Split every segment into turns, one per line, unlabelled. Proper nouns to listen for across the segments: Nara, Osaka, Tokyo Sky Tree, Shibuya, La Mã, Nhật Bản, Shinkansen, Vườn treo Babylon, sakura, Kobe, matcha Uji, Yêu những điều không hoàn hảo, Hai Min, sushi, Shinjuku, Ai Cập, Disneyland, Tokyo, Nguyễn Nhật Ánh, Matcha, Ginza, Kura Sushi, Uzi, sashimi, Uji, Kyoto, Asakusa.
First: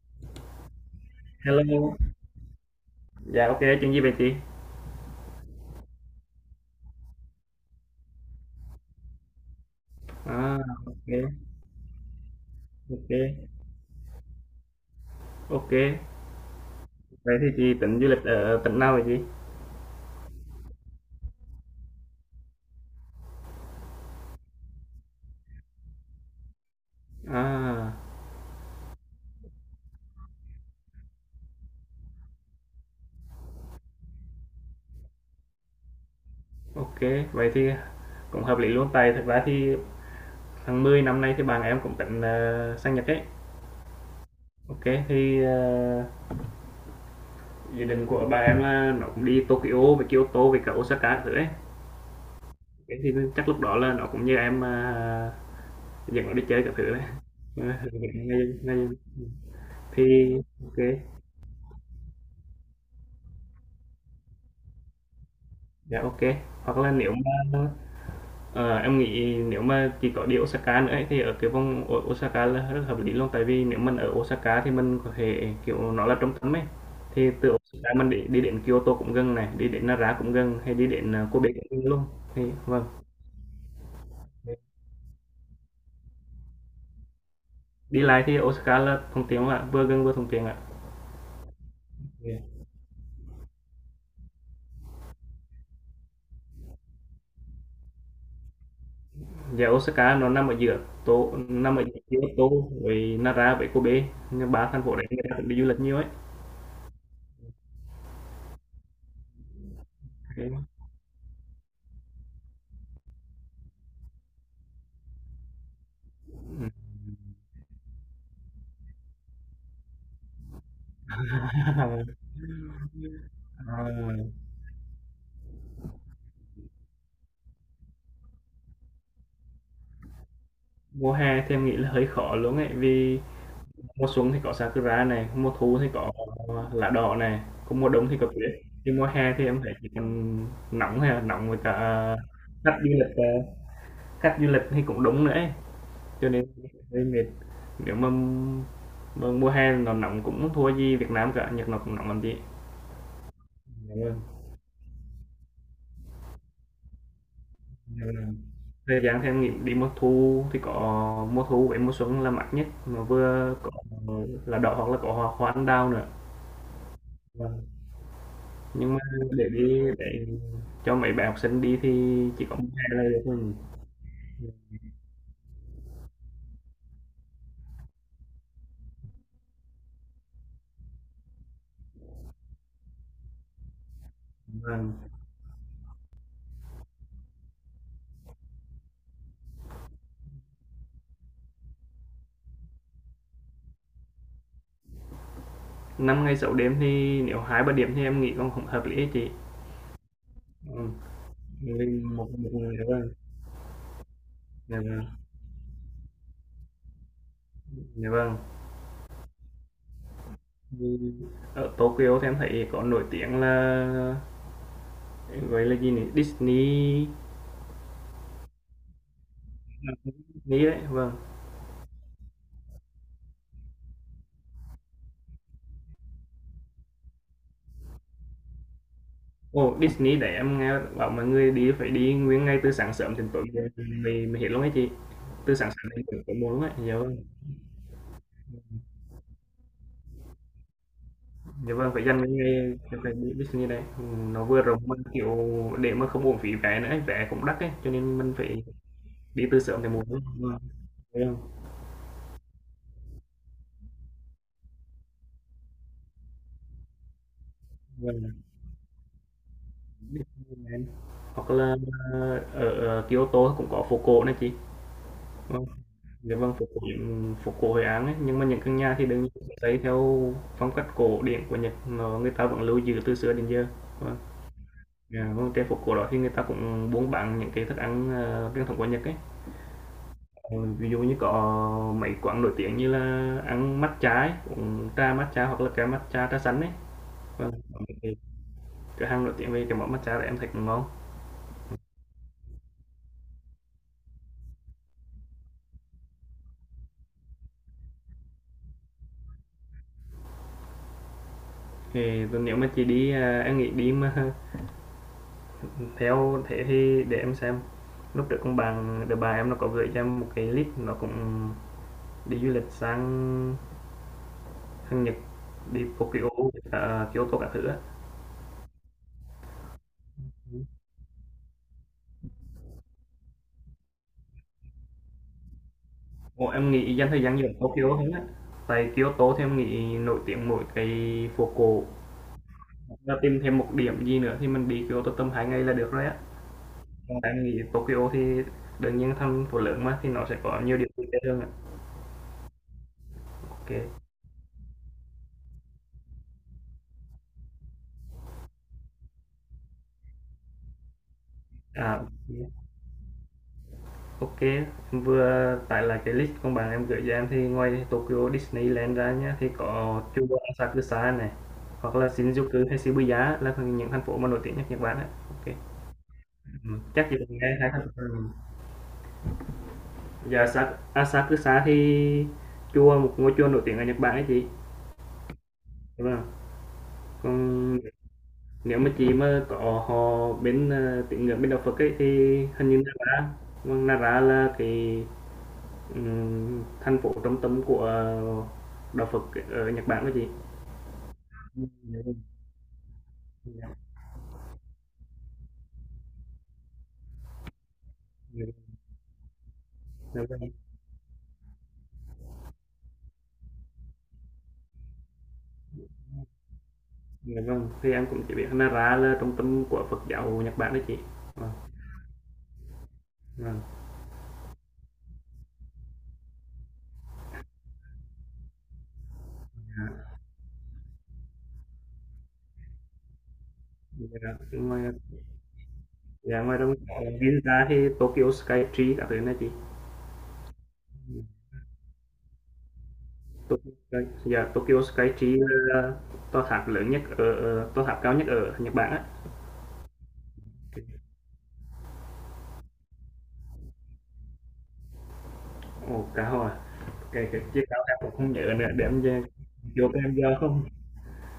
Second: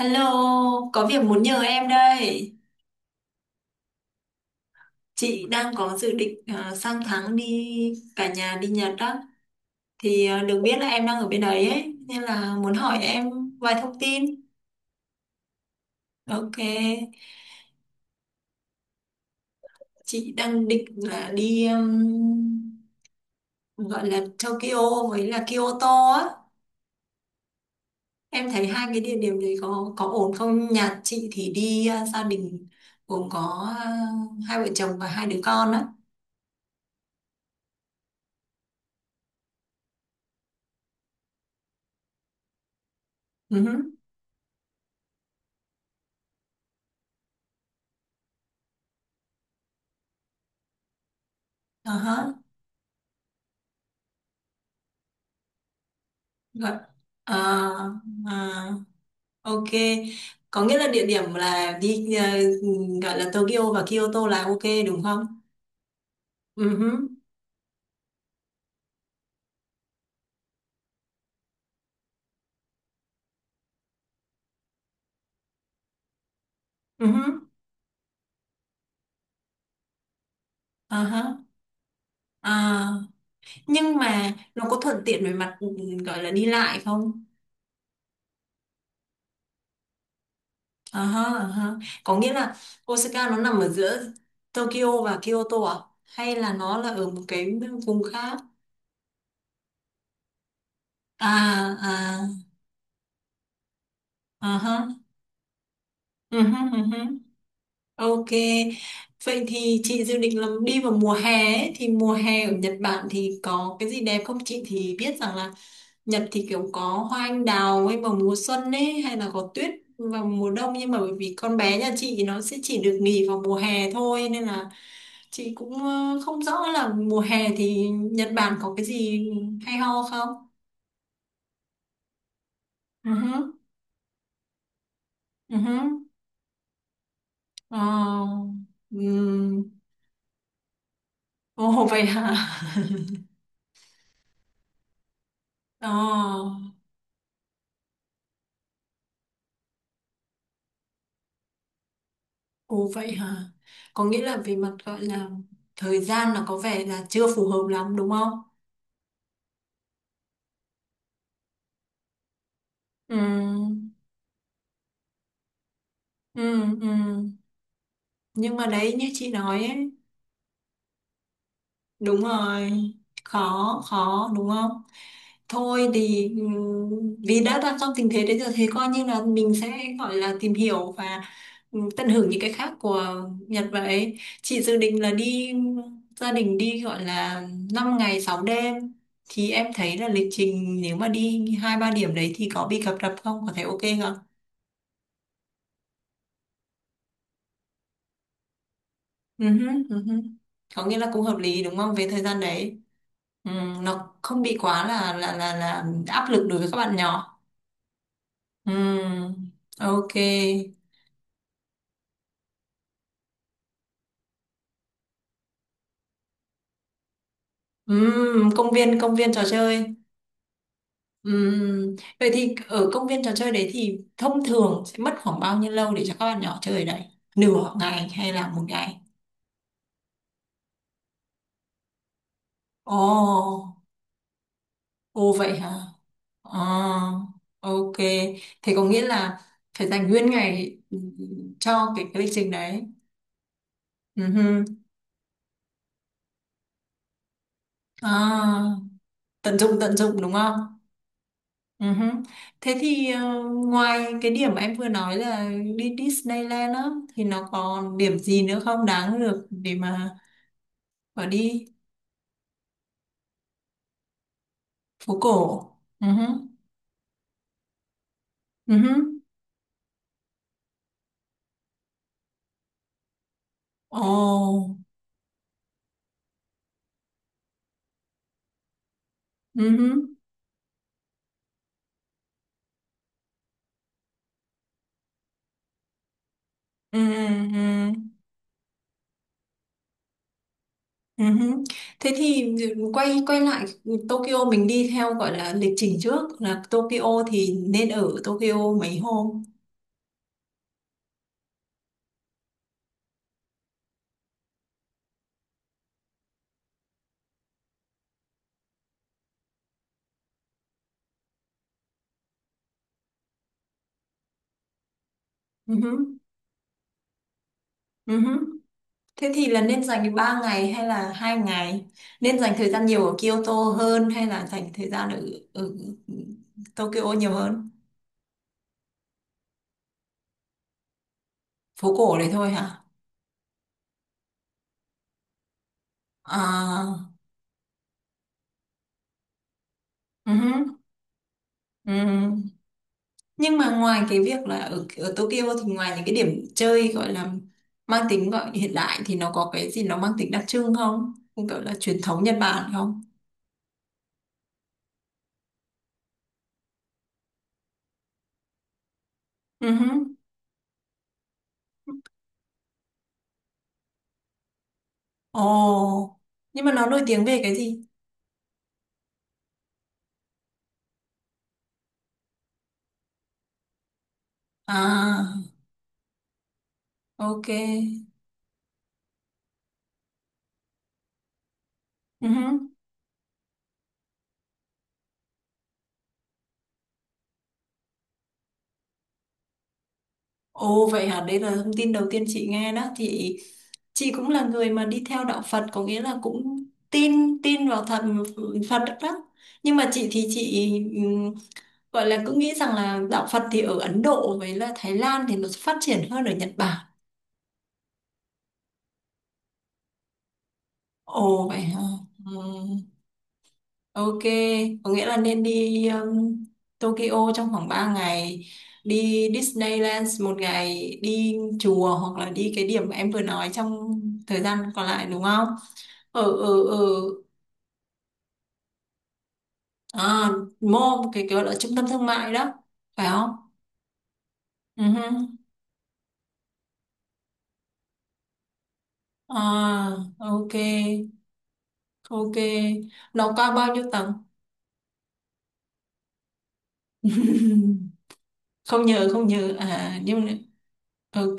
Hello, có việc muốn nhờ em
Hello,
đây.
dạ OK, chuyện gì vậy chị?
Chị đang có dự định sang tháng đi cả nhà đi Nhật đó. Thì
À,
được biết là em đang
OK,
ở bên đấy ấy, nên là muốn hỏi em
OK,
vài thông tin.
OK.
Ok,
Vậy thì chị tính du lịch ở tỉnh nào vậy chị?
chị đang định là đi gọi là Tokyo với là Kyoto á.
À,
Em thấy hai cái địa điểm đấy có ổn không? Nhà chị thì đi gia đình gồm có hai vợ chồng và hai đứa con á.
OK, vậy thì cũng hợp lý luôn. Tại thật ra thì tháng 10 năm nay thì bạn em cũng tính sang Nhật ấy. OK, thì ờ, dự định của bạn em là nó cũng đi Tokyo, với Kyoto, với cả Osaka các thứ ấy.
Uh-huh.
Thế thì chắc lúc đó là nó cũng như em dẫn nó đi chơi các
Vâng.
thứ đấy.
À,
Ngay-
à,
ngay-
ok.
thì
Có nghĩa là địa
ok,
điểm là đi gọi là Tokyo và Kyoto là ok đúng không?
dạ ok,
Ừ
hoặc là
huh,
nếu mà em nghĩ nếu mà chỉ có đi Osaka nữa ấy, thì ở cái vùng Osaka là rất hợp lý luôn, tại vì nếu mình ở Osaka thì mình có thể kiểu nó là trung tâm ấy,
ừ
thì
huh.
từ Osaka mình đi đến Kyoto cũng gần, này đi đến Nara cũng gần, hay đi
À,
đến
ha.
Kobe cũng gần luôn, thì vâng.
À, nhưng mà nó có thuận tiện về mặt gọi là đi lại không?
Đi lại thì Osaka là thuận tiện ạ, vừa gần vừa thuận tiện ạ.
À, ha, à, ha. Có nghĩa
Dạ.
là Osaka nó nằm ở giữa Tokyo và Kyoto à? Hay là nó là ở một cái vùng khác?
Dạ, Osaka nó nằm ở giữa Tô,
À,
nằm ở giữa Kyoto
à,
với Nara với Kobe. Nhưng
à,
ba thành
ha.
phố đấy người ta cũng đi du lịch nhiều ấy.
Ừ huh. Ok, vậy thì chị dự định là
Thế mà.
đi vào mùa hè ấy. Thì mùa hè ở Nhật Bản thì có cái gì đẹp không? Chị thì biết rằng là Nhật thì kiểu
Ừ.
có hoa anh đào ấy vào mùa xuân ấy hay là có tuyết vào mùa đông nhưng mà bởi vì con bé nhà chị nó sẽ chỉ được nghỉ vào mùa
À,
hè thôi nên là chị cũng không rõ là mùa hè thì Nhật Bản có cái gì hay ho không?
mùa hè thì em nghĩ là hơi khó luôn ấy,
Ừ
vì
hứ,
mùa xuân thì có sakura này, mùa
ừ hứ.
thu thì có lá đỏ này, còn mùa đông thì có
Ờ,
tuyết. Thì mùa hè thì em
ừm.
thấy chỉ còn nóng, hay là nóng với cả
Ồ vậy hả?
khách du lịch khách du lịch thì cũng đúng nữa ấy.
Ờ.
Cho nên hơi mệt. Nếu mà mùa hè nó nóng cũng không thua gì Việt Nam cả, Nhật nó cũng nóng làm gì.
Ồ vậy hả?
Dạ
Có nghĩa là
vâng.
về mặt gọi là thời gian là có vẻ là chưa phù hợp lắm
Dạ
đúng
vâng.
không?
Thời gian thì em nghĩ đi mùa thu thì có mùa thu với mùa xuân là mát nhất, mà
Ừ,
vừa có lá đỏ hoặc là có hoa hoa anh đào nữa.
ừ, ừ.
Dạ vâng.
Nhưng mà đấy
Nhưng mà
như chị
để
nói
đi,
ấy,
để cho mấy bạn học sinh đi thì
đúng
chỉ có 1
rồi,
ngày là được thôi.
khó khó đúng không, thôi thì vì đã đang trong tình thế đấy rồi thì coi như là mình sẽ gọi là tìm hiểu và tận hưởng những cái khác của Nhật. Vậy chị dự
Vâng,
định là đi gia đình đi gọi là 5 ngày 6 đêm thì em thấy là lịch trình nếu mà đi hai ba điểm đấy thì có bị cập rập không, có thể ok không?
5 ngày sáu đêm thì nếu 2-3 điểm thì em nghĩ còn không hợp lý á chị.
Ừ hứ, ừ hứ. Có
Ừm,
nghĩa là cũng hợp lý đúng không về
mình
thời
một
gian
một người
đấy.
nữa vâng.
Ừ, nó không bị
Dạ
quá là
vâng,
là là là áp lực đối với các bạn nhỏ.
dạ vâng.
Ừ, ok.
Thì ở Tokyo thì em thấy có nổi tiếng là, gọi là gì nhỉ? Disney.
Ừ, công viên trò chơi.
Disney đấy, vâng.
Ừ, vậy thì ở công viên trò chơi đấy thì thông thường sẽ mất khoảng bao nhiêu lâu để cho các bạn nhỏ chơi đấy? Nửa ngày hay là một ngày?
Ồ, Disney để em nghe bảo mọi người đi phải đi nguyên ngay từ sáng sớm đến tối
Ồ,
muộn thì mới mới hết luôn ấy chị.
ồ
Từ
vậy hả?
sáng sớm đến tối tối
Ờ,
muộn ấy, dạ vâng.
ok. Thế có nghĩa là phải dành nguyên ngày
Dạ
cho
vâng, phải
cái,
dành
cái
cái
lịch trình
ngày
đấy.
cái ngày đi Disney này,
Ừ,
nó vừa
hừ.
rộng mà, kiểu, để mà không uổng phí vé nữa ấy, vé cũng đắt ấy, cho nên mình phải
À,
đi từ sớm để
tận
muộn.
dụng đúng không?
Vâng, dạ
Ừ hứ. Thế thì ngoài cái điểm mà em vừa nói là đi Disneyland á thì nó còn điểm
vâng, vâng.
gì nữa không, đáng được để mà
Disneyland.
bỏ
Hoặc
đi
là ở Kyoto cũng có phố cổ này chị.
phố cổ?
Vâng,
Ừ hứ.
dạ vâng, phố cổ Hội An ấy, nhưng mà những
Ừ
căn
hứ.
nhà thì đương nhiên sẽ xây theo phong cách cổ điển của Nhật, nó người ta vẫn lưu giữ từ xưa đến giờ. Vâng.
Ồ.
Dạ, vâng, trên phố cổ đó thì người ta cũng buôn bán những cái thức ăn truyền thống của Nhật ấy.
Ừ hứ.
Ừ, ví dụ như có mấy quán nổi tiếng như là ăn matcha ấy, uống trà matcha hoặc là cái matcha trà xanh ấy.
Ừ ừ
Vâng, có
ừ.
mấy cái cửa hàng nổi tiếng về cái món matcha đấy em thấy cũng ngon.
Ừ hứ. Thế thì quay quay lại Tokyo mình đi theo gọi là lịch trình trước là Tokyo thì nên ở Tokyo mấy hôm.
Thì nếu mà chị đi à, em nghĩ đi mà theo thế thì để em xem. Lúc trước con bạn đứa bà em nó có gửi cho em một cái list, nó cũng đi du lịch sang sang Nhật,
Ừ
đi
hứ.
Tokyo, à, Kyoto các thứ á.
Ừ hứ. Thế thì là nên dành 3 ngày hay là 2 ngày? Nên dành thời gian nhiều ở Kyoto hơn hay là dành thời gian ở
Ủa, em nghĩ dành
Tokyo
thời
nhiều
gian du lịch
hơn?
Tokyo hơn á. Tại Kyoto thì em nghĩ nổi tiếng mỗi cái phố cổ.
Phố cổ đấy thôi hả?
Và tìm thêm một điểm gì nữa thì mình đi Kyoto tầm 2 ngày là được rồi á.
À,
Còn em nghĩ Tokyo thì đương nhiên thành phố lớn mà, thì nó sẽ có
ừm,
nhiều điểm vui chơi hơn ạ.
ừm. Nhưng mà ngoài
Ok.
cái việc là ở Tokyo thì ngoài những cái điểm chơi gọi là mang tính gọi hiện đại thì nó có cái gì nó mang tính đặc trưng không? Cũng gọi là truyền
À,
thống Nhật Bản không?
ok. Em vừa tải lại cái list con bạn em gửi cho em thì ngoài Tokyo Disneyland ra nhá, thì
Ừ
có
uh.
Chuba Asakusa này, hoặc là Shinjuku hay Shibuya là những thành phố mà nổi tiếng nhất Nhật Bản á.
Ồ,
Ok.
nhưng
Ừ,
mà nó nổi
chắc chỉ
tiếng
cần
về cái
nghe hai
gì?
thành phố. Ừ. Dạ Asakusa thì chùa, một ngôi chùa nổi tiếng ở Nhật Bản ấy chị.
À,
Đúng không?
ok.
Còn nếu mà chị mà có họ bên, tín ngưỡng bên đạo Phật ấy, thì
Ừ
hình
uh.
như Nara, vâng, Nara là cái, thành phố trung tâm của đạo Phật ở Nhật Bản đó chị.
Ồ vậy hả, đấy là thông tin đầu
Ừm,
tiên chị nghe đó. Chị
Dạ vâng.
chị cũng là người mà đi theo đạo Phật, có nghĩa là cũng tin tin vào thần
Dạ, dạ,
Phật đó. Nhưng mà chị
dạ
thì
vâng.
chị ừm, gọi là cứ nghĩ rằng là đạo Phật thì ở Ấn Độ với là Thái Lan thì nó phát triển hơn ở Nhật Bản.
Dạ vâng, thì em cũng chỉ biết Nara là trung tâm của Phật giáo Nhật Bản đó chị.
Ồ
Vâng,
vậy hả? Ừ.
vâng.
Ok, có nghĩa là nên đi Tokyo trong khoảng 3 ngày, đi
Dạ,
Disneyland một ngày, đi chùa hoặc là đi cái điểm mà em vừa nói trong
dạ.
thời gian còn lại đúng không? Ở
Dạ, ngoài
ở
ra
ở
còn Ginza thì Tokyo Sky Tree các thứ này chị.
à, mall, cái gọi là trung tâm thương mại đó, phải không?
Tokyo Sky, dạ,
Ừ
Tokyo
hứ.
Sky Tree là tòa tháp lớn nhất ở tòa tháp cao nhất ở Nhật Bản á.
À, ok, ok. Nó cao bao nhiêu tầng?
Ồ, cá hồi, à? Cái chiếc cao em cũng không nhớ nữa, để
không
em
nhớ
về-
không nhớ
vô
à
cái em
nhưng mà
giờ không.
ok,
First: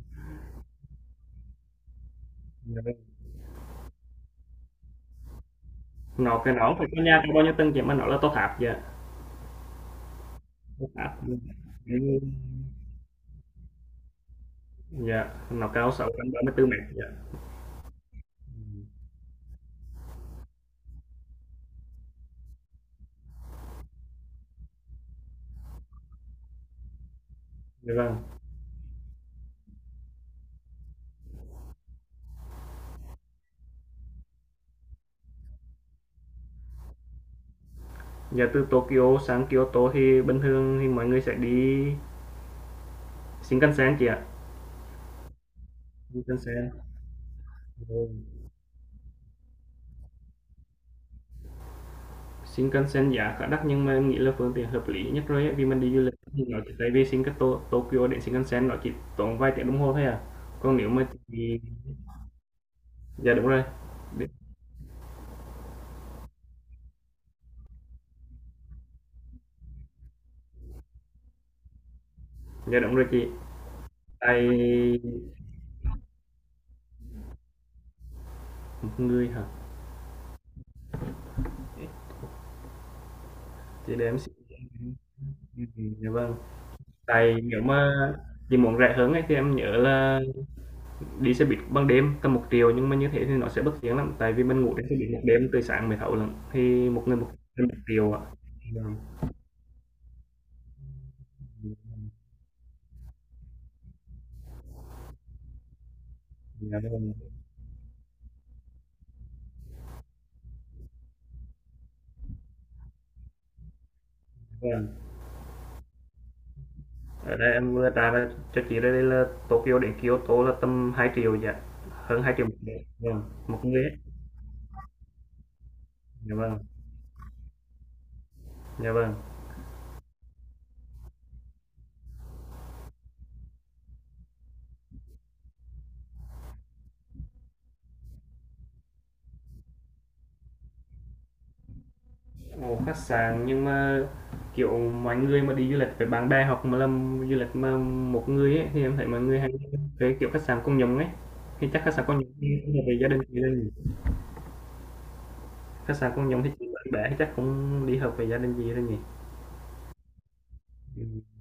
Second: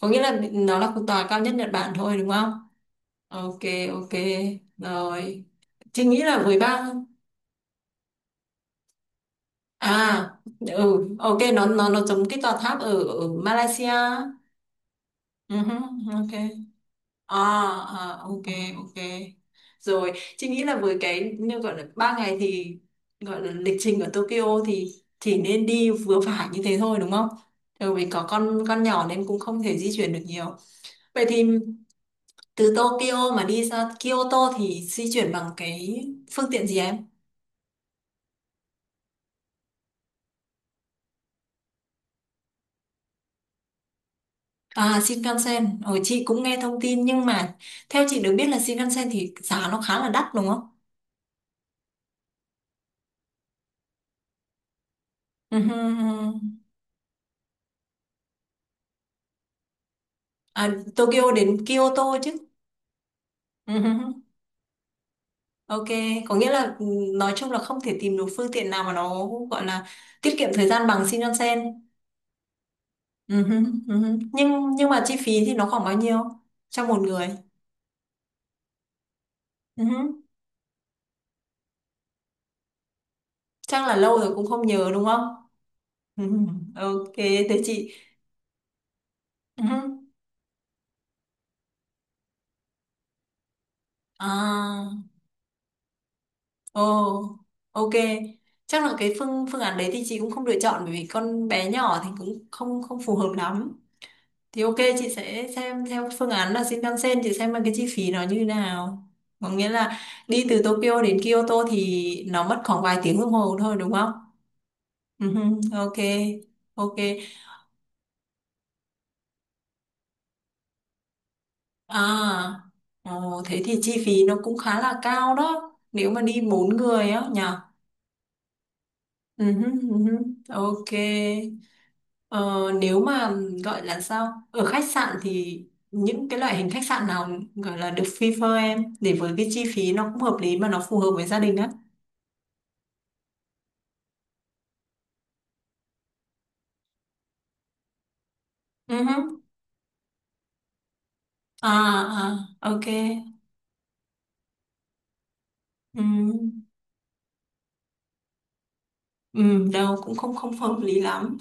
có nghĩa là nó là cái tòa cao nhất Nhật Bản thôi đúng không?
Dạ.
Ok, ok rồi, chị nghĩ
Nó
là
cái nó phải
13.
có nhà cao bao nhiêu tầng chị mà nó là tòa tháp dạ.
À,
Tòa
ừ,
tháp.
ok, nó
Ừ,
giống cái tòa tháp ở Malaysia.
dạ,
Ừ,
nó
hứ,
cao
ok.
634 mét dạ.
À, à, ok, ok rồi, chị nghĩ là với cái như gọi là ba ngày thì gọi là lịch trình ở Tokyo thì chỉ nên đi vừa phải như thế thôi đúng không, bởi
Dạ
vì
vâng.
có con nhỏ nên cũng không thể di chuyển được nhiều. Vậy thì từ Tokyo mà đi ra Kyoto thì di chuyển bằng cái phương tiện gì em?
Dạ từ Tokyo sang Kyoto thì bình thường thì mọi người sẽ đi Shinkansen chị ạ.
À, Shinkansen. Ồ, chị cũng nghe
Shinkansen.
thông tin nhưng mà theo
Ừ.
chị được biết là Shinkansen thì giá nó khá là đắt đúng không?
Shinkansen giá khá đắt nhưng mà em nghĩ là phương tiện hợp lý nhất rồi ấy,
Ừ,
vì
hừ,
mình đi du lịch
hừ.
thì nó chỉ tại vì Shinkanto Tokyo đến Shinkansen nó chỉ tốn vài tiếng đồng hồ thôi à,
À,
còn nếu mà
Tokyo đến
chị
Kyoto chứ.
dạ đúng rồi.
Ừ, hừ, hừ.
Đi-
Ok, có nghĩa là nói chung là không thể tìm được phương tiện nào mà nó gọi là tiết kiệm thời gian bằng Shinkansen.
dạ đúng rồi chị,
Ừ, hừ, ừ, hừ.
tại
Nhưng mà chi phí thì nó khoảng bao nhiêu cho một người?
một người hả
Ừ, hừ. Chắc là
chị để
lâu
em xin,
rồi cũng không nhớ đúng không?
dạ
Ừ,
vâng,
hừ. Ok,
tại
thế
nếu mà
chị.
chị muốn rẻ hơn ấy, thì em
Ừ,
nhớ
hừ.
là đi xe buýt ban đêm tầm 1 triệu, nhưng mà như thế thì nó sẽ bất tiện lắm, tại vì mình ngủ
À.
trên xe buýt một đêm từ sáng mới thấu lận, thì một người một,
Ồ,
một
ok.
triệu ạ.
Chắc là
Vâng.
cái phương phương án đấy thì chị cũng không lựa chọn bởi vì con bé nhỏ thì cũng không không phù hợp lắm. Thì ok, chị sẽ xem theo phương án là
Dạ vâng.
Shinkansen, chị xem là cái chi phí nó như thế nào. Có nghĩa là đi từ Tokyo đến Kyoto thì nó mất khoảng vài tiếng đồng hồ thôi đúng không?
Vâng,
Ừ, ok. Ok.
ở đây em vừa trả lời cho chị đây là Tokyo đến Kyoto là tầm 2 triệu dạ, hơn 2 triệu một
À,
người, vâng,
ồ,
một
thế thì
người ấy,
chi phí nó cũng khá là cao đó. Nếu mà
dạ
đi
vâng,
bốn người á nhỉ?
dạ vâng.
Ừ, ừ, ok. Ờ, nếu mà gọi là sao ở khách sạn thì những cái loại hình khách sạn nào gọi là được prefer em để với cái chi phí nó cũng hợp lý mà nó phù hợp với gia đình á?
Ồ, khách sạn nhưng mà kiểu mọi người mà đi du lịch với bạn bè, hoặc mà làm du lịch mà một người ấy, thì
Ừ
em thấy mọi người
hứ.
hay thuê kiểu khách sạn công nhóm ấy, thì chắc khách sạn công nhóm
À,
thì
à
không hợp
ok.
với gia đình gì đâu nhỉ. Khách sạn công nhóm thì
Ừ,
chỉ bạn bè thì chắc không đi hợp với gia đình gì đâu nhỉ.
ừ, đâu cũng không không hợp lý
Ừ,
lắm.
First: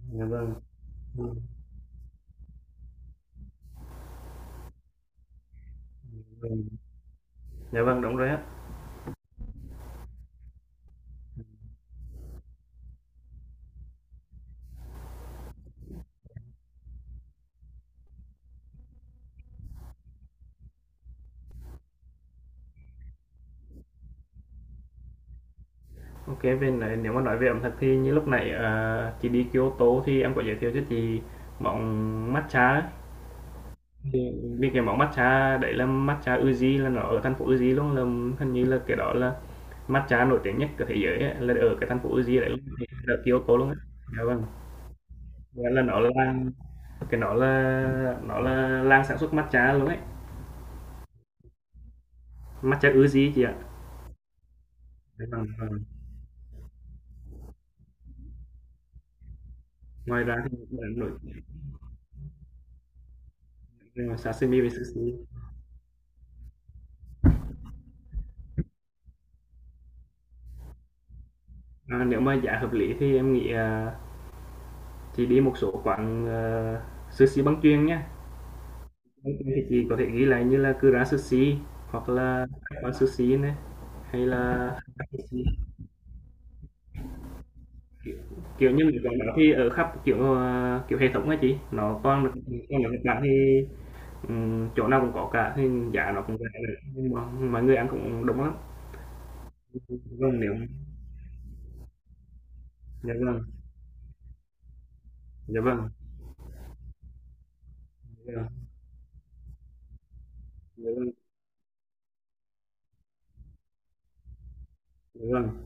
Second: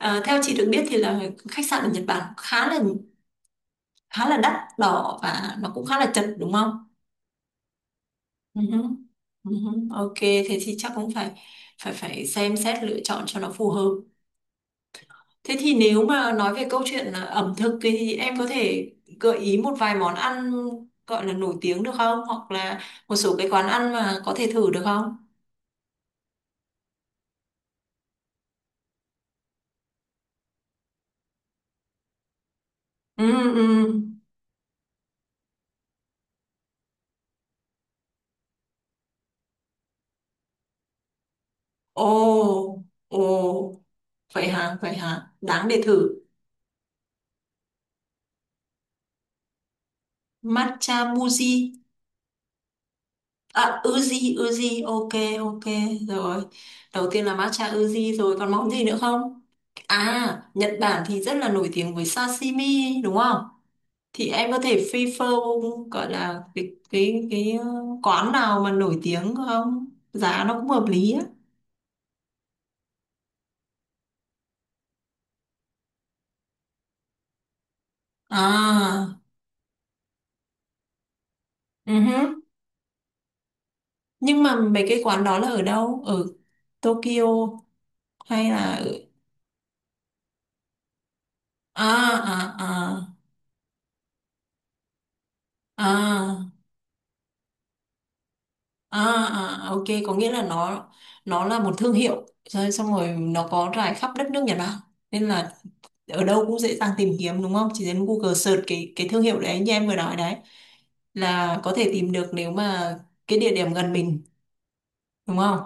Ờ,
dạ
theo
vâng.
chị được biết thì là
Ừ,
khách sạn ở Nhật Bản khá là đắt đỏ và nó cũng khá là
dạ
chật đúng
vâng,
không?
dạ vâng đúng rồi.
Ừ hứ. Ừ hứ. Ok thế thì chắc cũng phải phải phải xem xét lựa chọn cho nó phù hợp. Thế thì nếu mà nói về câu chuyện là ẩm thực thì em có thể gợi ý một vài món ăn gọi là nổi tiếng được không? Hoặc là một số cái quán ăn mà có thể thử được không?
OK, về nói nếu mà nói về ẩm thực thì như lúc nãy, chị đi Kyoto thì em có giới thiệu cho chị món matcha ấy.
Ừ, ừ.
Thì vì cái món matcha đấy là matcha Uji, là nó ở thành phố Uji luôn, là hình như là cái đó là matcha nổi tiếng nhất của thế giới ấy, là ở cái thành
Ồ,
phố Uji đấy, ở
ồ,
Kyoto luôn á. Dạ vâng,
vậy hả, vậy hả? Đáng
nghĩa
để
là nó là
thử.
làng, cái nó là làng sản xuất matcha luôn ấy,
Matcha muji.
matcha Uji chị ạ.
À, Uzi, Uzi, ok,
Dạ vâng, dạ
ok,
vâng.
rồi. Đầu tiên là matcha Uzi rồi, còn món gì nữa không?
Ngoài ra
À,
thì
Nhật Bản
nổi
thì rất là nổi tiếng với sashimi, đúng không?
nổi
Thì em có
sashimi với
thể
sushi.
prefer gọi là cái ờ, quán nào mà nổi tiếng không? Giá nó cũng hợp lý á.
À, nếu mà giá hợp lý thì em nghĩ, à, chị đi một số quán sushi băng chuyền nhá.
À,
Băng chuyền thì chị có thể ghi lại như là Kura Sushi, hoặc
uh.
là các quán sushi này, hay
Nhưng mà
là
mấy cái quán đó là ở đâu? Ở Tokyo hay là
kiểu như
ở...
mấy quán đó thì ở khắp kiểu kiểu hệ thống á chị
À,
nó còn được, còn ở
à,
Nhật
à,
Bản thì chỗ nào cũng có cả, thì giá nó cũng rẻ
à.
nữa nhưng mà mọi người ăn cũng đông lắm.
À, à, à, ok, có nghĩa
Vâng
là
nếu,
nó là một thương hiệu rồi, xong rồi
dạ vâng,
nó có rải khắp đất nước Nhật Bản nên là
dạ vâng,
ở đâu cũng dễ dàng tìm kiếm đúng không? Chỉ cần
dạ
Google
vâng,
search cái thương hiệu đấy như em vừa nói đấy
dạ vâng,
là có thể tìm được nếu mà cái địa điểm gần mình
dạ
đúng
vâng.
không?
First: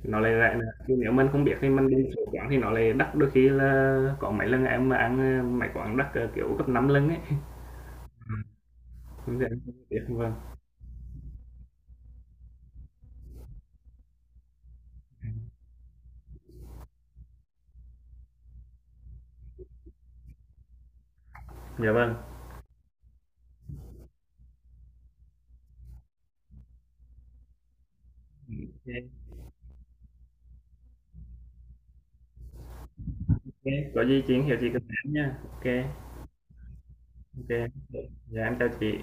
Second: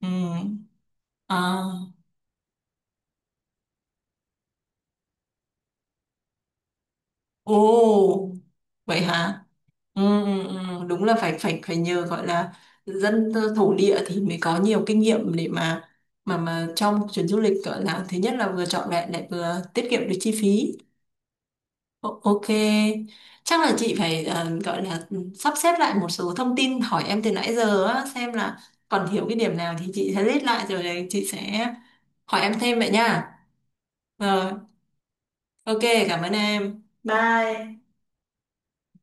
Ừ.
Nó lại rẻ nữa nhưng nếu mình không biết thì
À,
mình đi một số quán thì nó lại đắt, đôi khi là có mấy lần em mà ăn mấy quán đắt kiểu gấp 5 lần ấy.
ồ,
Ừm,
vậy
hướng
hả?
dẫn cho việc,
Ừ,
vâng.
ừ, ừ, đúng là phải phải phải nhờ gọi là dân thổ địa thì mới có nhiều kinh nghiệm để mà mà trong chuyến du lịch gọi là thứ nhất là vừa trọn vẹn lại vừa tiết kiệm được chi phí.
Dạ vâng,
Ok, chắc là chị phải gọi là sắp xếp lại một số thông tin hỏi em từ nãy giờ á, xem là
ok kê,
còn thiếu cái điểm nào thì chị sẽ list lại rồi đấy, chị sẽ hỏi em thêm vậy nha.
có gì chị
Rồi,
hiểu chị cứ nói nha. Ok
ok,
ok ô
cảm ơn em.
kê.
Bye.
Dạ, em chào chị.